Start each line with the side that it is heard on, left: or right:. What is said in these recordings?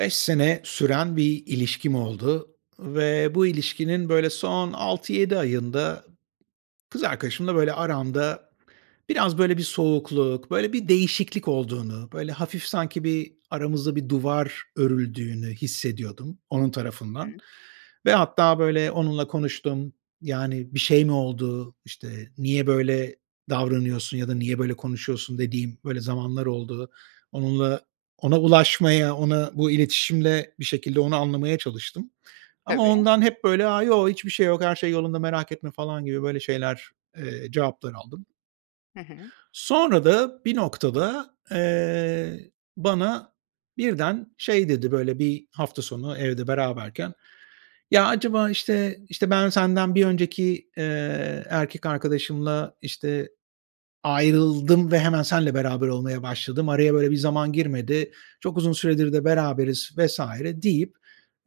right: 5 sene süren bir ilişkim oldu ve bu ilişkinin, böyle, son 6-7 ayında kız arkadaşımla, böyle, aramda biraz, böyle, bir soğukluk, böyle, bir değişiklik olduğunu, böyle, hafif sanki, bir, aramızda bir duvar örüldüğünü hissediyordum, onun tarafından
left: Hı.
right: ve hatta, böyle, onunla konuştum. "Yani, bir şey mi oldu? İşte, niye böyle davranıyorsun ya da niye böyle konuşuyorsun?" dediğim, böyle, zamanlar oldu. Onunla ona ulaşmaya, ona bu iletişimle bir şekilde onu anlamaya çalıştım. Ama
left: Tabii.
right: ondan hep, böyle: "A, yo. Hiçbir şey yok. her şey yolunda merak etme." falan gibi, böyle, şeyler, eee, cevaplar aldım.
left: Hı hı.
right: Sonra da bir noktada, eee, bana birden şey dedi, böyle, bir hafta sonu evde beraberken: "Ya, acaba, işte işte, ben senden bir önceki, eee, erkek arkadaşımla, işte, ayrıldım ve hemen seninle beraber olmaya başladım, araya, böyle, bir zaman girmedi, çok uzun süredir de beraberiz..." vs. deyip,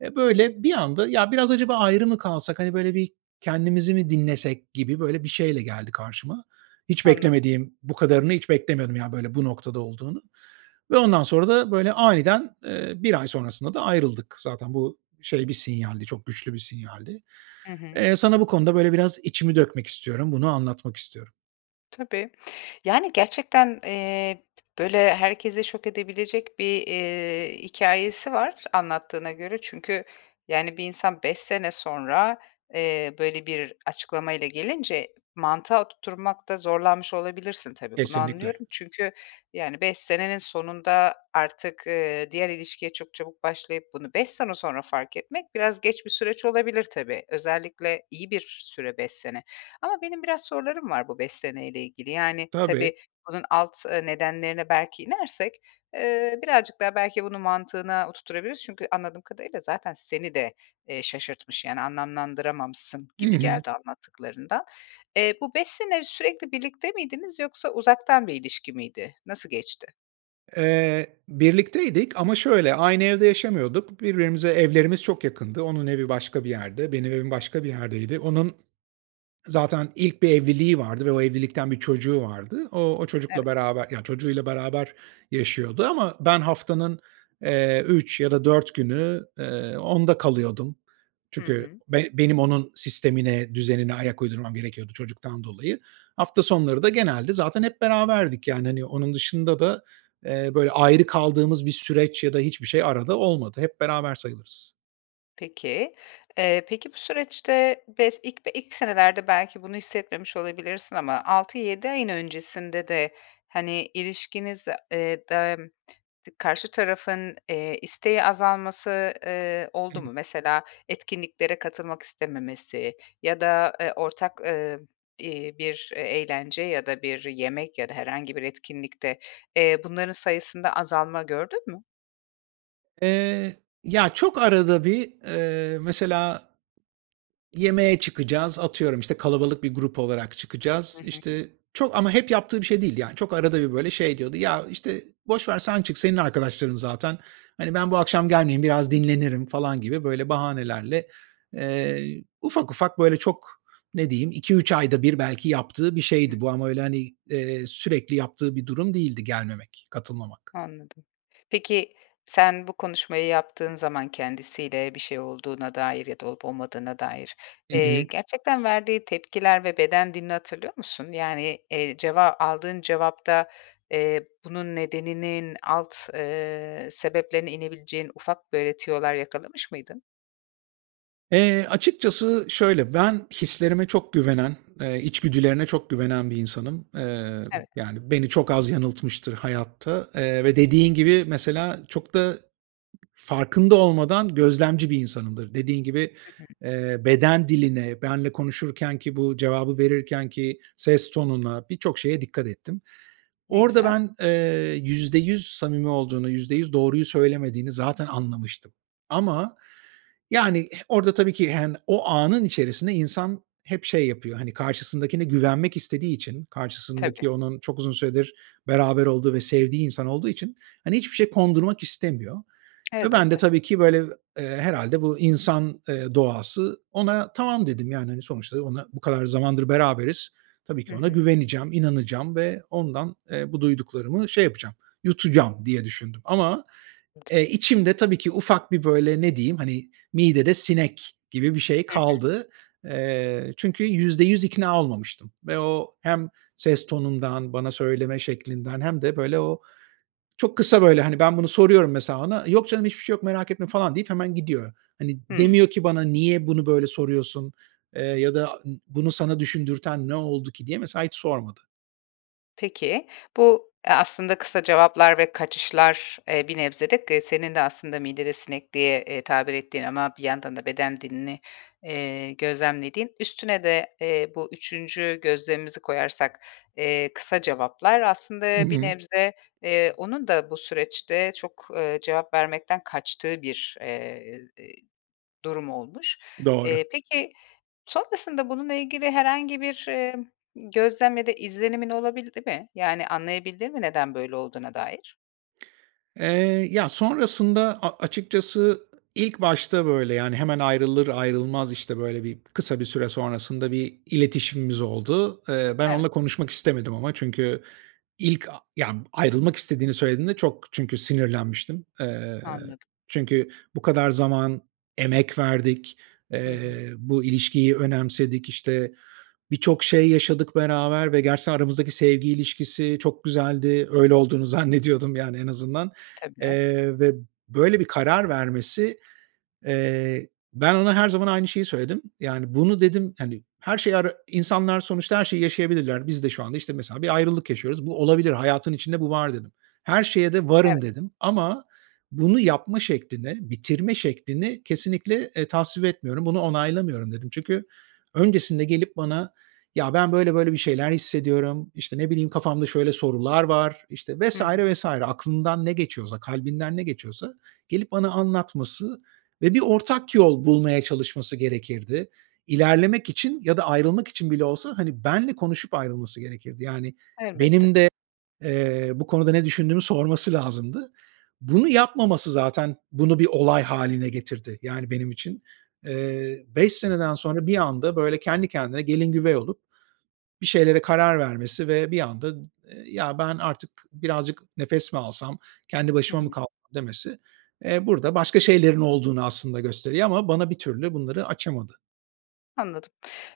right: eee, böyle, bir anda: "Ya, biraz acaba ayrı mı kalsak? Hani, böyle, bir kendimizi mi dinlesek?" gibi, böyle, bir şeyle geldi karşıma. Hiç
left: Anladım.
right: beklemediğim Bu kadarını hiç beklemiyordum, yani, böyle, bu noktada olduğunu ve ondan sonra da, böyle, aniden, eee, 1 ay sonrasında da ayrıldık. Zaten bu, şey bir sinyaldi, çok güçlü bir sinyaldi.
left: Hı hı.
right: Eee, sana bu konuda, böyle, biraz içimi dökmek istiyorum. Bunu anlatmak istiyorum.
left: Tabii. Yani, gerçekten, eee, böyle, herkesi şok edebilecek bir, eee, hikâyesi var anlattığına göre. Çünkü, yani, bir insan 5 sene sonra, eee, böyle, bir açıklamayla gelince mantığa oturtmakta zorlanmış olabilirsin, tabii, bunu
right: Kesinlikle.
left: anlıyorum. Çünkü, yani, 5 senenin sonunda artık, eee, diğer ilişkiye çok çabuk başlayıp bunu 5 sene sonra fark etmek, biraz geç bir süreç olabilir, tabii. Özellikle iyi bir süre, 5 sene. Ama benim biraz sorularım var bu 5 seneyle ilgili. Yani,
right: Tabii.
left: tabii, bunun alt, eee, nedenlerine belki inersek, eee, birazcık daha belki bunu mantığına oturtturabiliriz. Çünkü anladığım kadarıyla zaten seni de, eee, şaşırtmış. Yani, anlamlandıramamışsın
right: Hı
left: gibi
right: hı.
left: geldi anlattıklarından. Eee, bu 5 sene sürekli birlikte miydiniz yoksa uzaktan bir ilişki miydi? Nasıl geçti?
right: Eee, birlikteydik ama, şöyle, aynı evde yaşamıyorduk. Birbirimize evlerimiz çok yakındı. Onun evi başka bir yerde, benim evim
left: Hı
right: başka bir
left: hı.
right: yerdeydi. Onun zaten ilk bir evliliği vardı ve o evlilikten 1 çocuğu vardı. O, o çocukla
left: Evet.
right: beraber, yani, çocuğuyla beraber yaşıyordu ama ben haftanın, eee, 3 ya da 4 günü, eee, onda kalıyordum.
left: Hı
right: Çünkü
left: hı.
right: be benim onun sistemine, düzenine ayak uydurmam gerekiyordu çocuktan dolayı. Hafta sonları da genelde zaten hep beraberdik, yani, hani, onun dışında da, eee, böyle, ayrı kaldığımız bir süreç ya da hiçbir şey arada olmadı. Hep beraber sayılırız.
left: Peki, eee, peki, bu süreçte bes ilk ilk senelerde belki bunu hissetmemiş olabilirsin ama, 6-7 ayın öncesinde de, hani, ilişkinizde, eee, dem dı karşı tarafın, eee, isteği azalması, eee, oldu mu?
right: [unintelligible]
left: Mesela, etkinliklere katılmak istememesi ya da, eee, ortak, eee, iii, bir, eee, eğlence ya da bir yemek ya da herhangi bir etkinlikte, eee, bunların sayısında azalma gördün mü?
right: Eee, ya, çok arada bir, eee, mesela, yemeğe çıkacağız, atıyorum, işte, kalabalık bir grup olarak
left: Hı
right: çıkacağız.
left: hı.
right: İşte, çok ama hep yaptığı bir şey değildi. Yani, çok arada bir, böyle, şey diyordu: "Ya, işte, boş ver, sen çık, senin arkadaşların zaten. Hani, ben bu akşam gelmeyeyim, biraz dinlenirim." falan gibi, böyle, bahanelerle, eee, ufak ufak, böyle, çok, ne diyeyim 2-3 ayda bir, belki yaptığı bir
left: Hı hı.
right: şeydi bu. Ama, öyle, hani, eee, sürekli yaptığı bir durum değildi gelmemek, katılmamak.
left: Anladım. Peki, sen, bu konuşmayı yaptığın zaman kendisiyle, bir şey olduğuna dair ya da olup olmadığına dair,
right: Hı
left: eee,
right: hı.
left: gerçekten verdiği tepkiler ve beden dilini hatırlıyor musun? Yani, eee, ceva aldığın cevapta, eee, bunun nedeninin alt, eee, sebeplerine inebileceğin ufak, böyle, tüyolar yakalamış mıydın?
right: Eee, açıkçası şöyle, ben hislerime çok güvenen, eee, içgüdülerine çok güvenen bir insanım. Eee,
left: Evet.
right: yani, beni çok az yanıltmıştır hayatta, eee, ve dediğin gibi, mesela çok da farkında olmadan gözlemci bir insanımdır. Dediğin gibi,
left: Hı hı.
right: eee, beden diline, benimle konuşurkenki, bu cevabı verirkenki ses tonuna, birçok şeye dikkat ettim.
left: Ne
right: Orada
left: güzel.
right: ben, eee, %100 samimi olduğunu, %100 doğruyu söylemediğini zaten anlamıştım. Ama, yani, eh, orada tabii ki, yani, o anın içerisinde insan hep şey yapıyor, hani, karşısındakine güvenmek istediği için,
left: Tabii.
right: karşısındaki onun çok uzun süredir beraber olduğu ve sevdiği insan olduğu için, hani, hiçbir şey kondurmak istemiyor ve ben de
left: Elbette.
right: tabii ki, böyle, eee, herhâlde bu insan, eee, doğası, ona, “tamam” dedim. Yani, hani, sonuçta ona, bu kadar zamandır beraberiz. Tabii
left: Hı
right: ki ona
left: hı.
right: güveneceğim, inanacağım ve ondan, eee, bu duyduklarımı şey yapacağım, yutacağım, diye düşündüm. Ama,
left: [unintelligible]
right: eee, içimde tabii ki, ufak bir böyle, ne diyeyim, hani, "midede sinek" gibi bir şey
left: Hı hı.
right: kaldı. Eee, çünkü %100 ikna olmamıştım ve o hem ses tonundan, bana söyleme şeklinden hem de, böyle, o çok kısa, böyle, hani, ben bunu soruyorum mesela, ona, “Yok canım, hiçbir şey yok, merak etme" falan deyip hemen gidiyor. Hani,
left: Hımm.
right: demiyor ki "Bana niye bunu böyle soruyorsun?" eee, ya da "Bunu sana düşündürten ne oldu ki?" diye mesela hiç sormadı.
left: Peki. Bu, eee, aslında kısa cevaplar ve kaçışlar, eee, bir nebze de, k senin de aslında "midede sinek" diye, eee, tabir ettiğin ama bir yandan da beden dilini, eee, gözlemlediğin; üstüne de, eee, bu 3’üncü gözlemimizi koyarsak, eee, kısa cevaplar...
right: Hı
left: Aslında bir
right: hı.
left: nebze, eee, onun da bu süreçte çok, eee, cevap vermekten kaçtığı bir, eee, durum olmuş.
right: Doğru.
left: Eee, peki, sonrasında bununla ilgili herhangi bir, eee, gözlem ya da izlenimin olabildi mi? Yani, anlayabildin mi neden böyle olduğuna dair?
right: Eee, ya, sonrasında a açıkçası ı ilk başta, böyle, yani, hemen ayrılır ayrılmaz, işte, böyle, bir, kısa bir süre sonrasında bir iletişimimiz oldu. Eee, ben
left: Evet.
right: onunla konuşmak istemedim ama, çünkü ilk a yani, ayrılmak istediğini söylediğinde çok çünkü sinirlenmiştim. Eee,
left: Anladım.
right: çünkü bu kadar zaman emek verdik,
left: Hı hı.
right: eee, bu ilişkiyi önemsedik. İşte, birçok şey yaşadık beraber ve gerçekten aramızdaki sevgi ilişkisi çok güzeldi. Öyle olduğunu zannediyordum, yani en azından.
left: Tabii.
right: Eee, ve böyle bir karar vermesi, eee, ben ona her zaman aynı şeyi söyledim. Yani, bunu dedim, hani, her şeyi ara “İnsanlar sonuçta her şeyi yaşayabilirler. Biz de şu anda, işte, mesela bir ayrılık yaşıyoruz. Bu olabilir. Hayatın içinde bu var.” dedim. “Her şeye de
left: Evet.
right: varım.” dedim ama “Bunu yapma şeklini, bitirme şeklini kesinlikle, eee, tasvip etmiyorum. Bunu onaylamıyorum.” dedim. Çünkü öncesinde gelip bana “Ya, ben böyle böyle bir şeyler hissediyorum," işte, ne bileyim, "Kafamda şöyle sorular var,” işte, vs.
left: Hı hı.
right: vs. aklından ne geçiyorsa, kalbinden ne geçiyorsa gelip bana anlatması ve bir ortak yol bulmaya çalışması gerekirdi. İlerlemek için ya da ayrılmak için bile olsa, hani, benimle konuşup ayrılması gerekirdi. Yani,
left: Elbette.
right: benim de, eee, bu konuda ne düşündüğümü sorması lazımdı. Bunu yapmaması, zaten bunu bir olay hâline getirdi, yani, benim için. Eee, 5 seneden sonra bir anda, böyle, kendi kendine gelin güvey olup bir şeylere karar vermesi ve bir anda, ımm, ııı, “Ya ben artık birazcık nefes mi alsam? Kendi
left: Hı
right: başıma mı
left: hı.
right: kal” demesi, eee, burada başka şeylerin olduğunu aslında gösteriyor ama bana bir türlü bunları açamadı.
left: Anladım.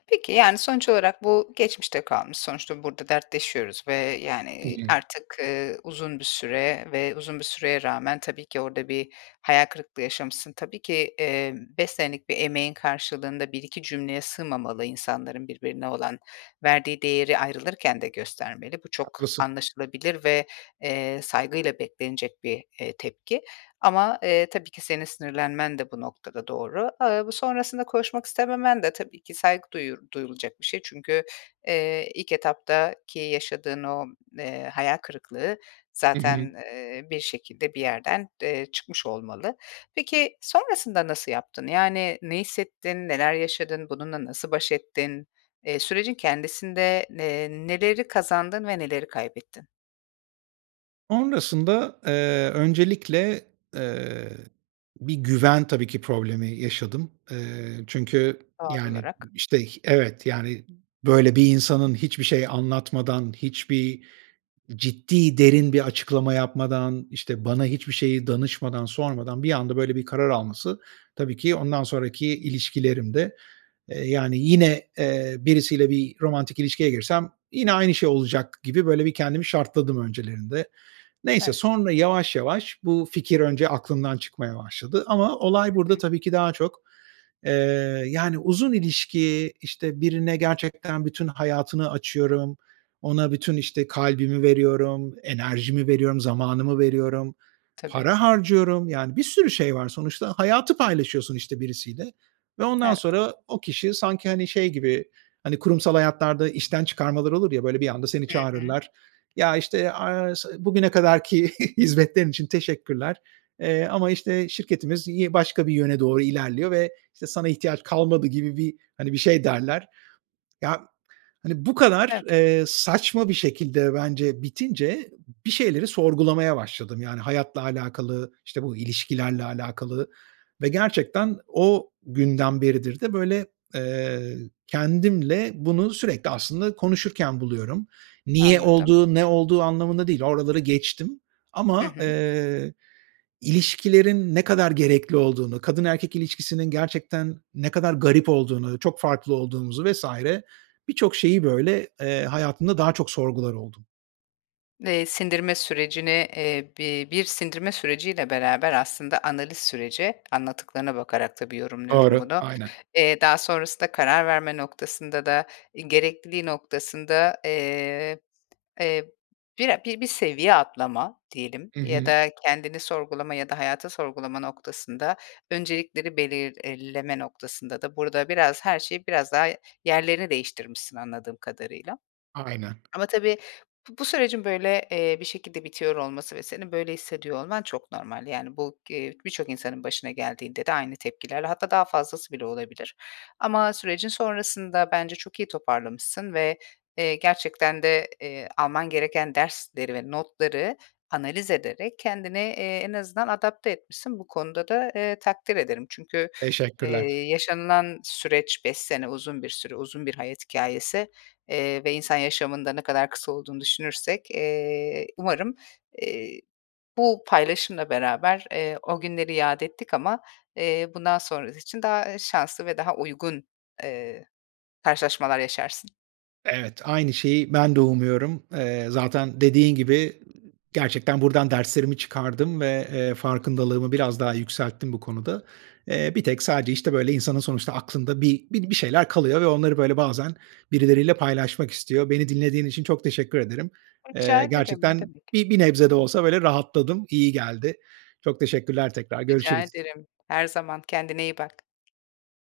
left: Peki, yani, sonuç olarak bu geçmişte kalmış. Sonuçta burada dertleşiyoruz ve, yani,
right: Hı
left: eee,
right: hı.
left: artık, ııı, uzun bir süre ve uzun bir süreye rağmen, tabii ki orada bir hayal kırıklığı yaşamışsın. Tabii ki, eee, 5 senelik bir emeğin karşılığında 1-2 cümleye sığmamalı insanların birbirine olan verdiği değeri ayrılırken de göstermeli. Bu çok
right: Haklısın.
left: anlaşılabilir ve, eee, saygıyla beklenecek bir, eee, tepki. Ama, eee, tabii ki senin sinirlenmen de bu noktada doğru. Iıı, bu sonrasında konuşmak istememen de tabii ki saygı duyu duyulacak bir şey. Çünkü, eee, ilk etaptaki yaşadığın o, eee, hayal kırıklığı
right: Hı hı.
left: zaten, eee, bir şekilde bir yerden, eee, çıkmış olmalı. Peki, sonrasında nasıl yaptın? Yani, ne hissettin? Neler yaşadın? Bununla nasıl baş ettin? Eee, sürecin kendisinde ne eee, neleri kazandın ve neleri kaybettin?
right: Sonrasında, eee, öncelikle, eee, bir güven, tabii ki, problemi yaşadım. Eee, çünkü,
left: Doğal
right: yani,
left: olarak.
right: işte, h evet, yani, böyle, bir insanın hiçbir şey anlatmadan, hiçbir ciddi, derin bir açıklama yapmadan, işte, bana hiçbir şeyi danışmadan, sormadan bir anda, böyle, bir karar alması, tabii ki ondan sonraki ilişkilerimde, eee, yani, yine, eee, birisiyle bir romantik ilişkiye girsem yine aynı şey olacak gibi, böyle, bir kendimi şartladım öncelerinde. Neyse,
left: Evet.
right: sonra yavaş yavaş bu fikir önce aklımdan çıkmaya başladı. Ama olay
left: Hı
right: burada,
left: hı.
right: tabii ki daha çok, eee, yani, uzun ilişki, işte, birine gerçekten bütün hayatını açıyorum, ona bütün, işte, kalbimi veriyorum, enerjimi veriyorum, zamanımı veriyorum,
left: Tabii.
right: para harcıyorum, yani, bir sürü şey var. Sonuçta, hayatı paylaşıyorsun, işte, birisiyle ve ondan
left: Evet.
right: sonra o kişi sanki, hani, şey gibi, hani, kurumsal hayatlarda işten çıkarmalar olur ya. Böyle, bir anda seni
left: Hı hı.
right: çağırırlar, "Ya, işte, aaa, s bugüne kadarki hizmetlerin için teşekkürler, eee, ama, işte, şirketimiz yi başka bir yöne doğru ilerliyor ve, işte, sana ihtiyaç kalmadı." gibi bir, hani, bir şey derler. Ya, hani, bu kadar,
left: Evet.
right: eee, saçma bir şekilde bence bitince bir şeyleri sorgulamaya başladım. Yani, hayatla alakalı, işte, bu ilişkilerle alakalı ve gerçekten o günden beridir de, böyle, eee, kendimle bunu sürekli aslında konuşurken buluyorum. Niye
left: Anladım.
right: olduğu, ne olduğu anlamında değil, oraları geçtim.
left: Hı
right: Ama,
left: hı.
right: eee, ilişkilerin ne kadar gerekli olduğunu, kadın erkek ilişkisinin gerçekten ne kadar garip olduğunu, çok farklı olduğumuzu vs. birçok şeyi, böyle, eee, hayatımda daha çok sorgular oldum.
left: Eee, sindirme sürecini, eee, bi bir sindirme süreciyle beraber aslında analiz süreci, anlattıklarına bakarak tabii yorumluyorum
right: Doğru.
left: bunu.
right: Aynen.
left: Eee, daha sonrasında karar verme noktasında da, eee, gerekliliği noktasında, eee, eee, bire bir seviye atlama diyelim,
right: Hı
left: ya
right: hı.
left: da kendini sorgulama ya da hayatı sorgulama noktasında öncelikleri belirleme noktasında da burada, biraz, her şey, biraz, daha yerlerini değiştirmişsin anladığım kadarıyla.
right: Aynen.
left: Ama tabii, bu bu sürecin, böyle, eee, bir şekilde bitiyor olması ve senin böyle hissediyor olman çok normal. Yani, bu g eee, birçok insanın başına geldiğinde de aynı tepkilerle, hatta daha fazlası bile olabilir. Ama sürecin sonrasında bence, çok iyi toparlamışsın ve, eee, gerçekten de, eee, alman gereken dersleri ve notları analiz ederek kendini, eee, en azından adapte etmişsin. Bu konuda da, eee, takdir ederim. Çünkü,
right: Teşekkürler.
left: eee, yaşanılan süreç 5 sene, uzun bir süre, uzun bir hayat hikâyesi. Eee, ve insan yaşamında ne kadar kısa olduğunu düşünürsek, eee, umarım, eee, bu paylaşımla beraber, eee, o günleri yâd ettik ama, eee, bundan sonrası için daha, eee, şanslı ve daha uygun, eee, karşılaşmalar yaşarsın.
right: Evet, aynı şeyi ben de umuyorum. Eee, zaten dediğin gibi, ııı, gerçekten buradan derslerimi çıkardım ve, eee, farkındalığımı biraz daha yükselttim bu konuda. Eee, bir tek, sadece, işte, böyle, insanın sonuçta aklında bi bi bir şeyler kalıyor ve onları, böyle, bazen birileriyle paylaşmak istiyor. Beni dinlediğin için çok teşekkür ederim.
left: Ay, rica
right: Eee,
left: ederim. Ne
right: gerçekten
left: demek.
right: bi bir nebze de olsa, böyle, rahatladım, iyi geldi. Çok teşekkürler tekrar,
left: Rica
right: görüşürüz.
left: ederim. Her zaman. Kendine iyi bak.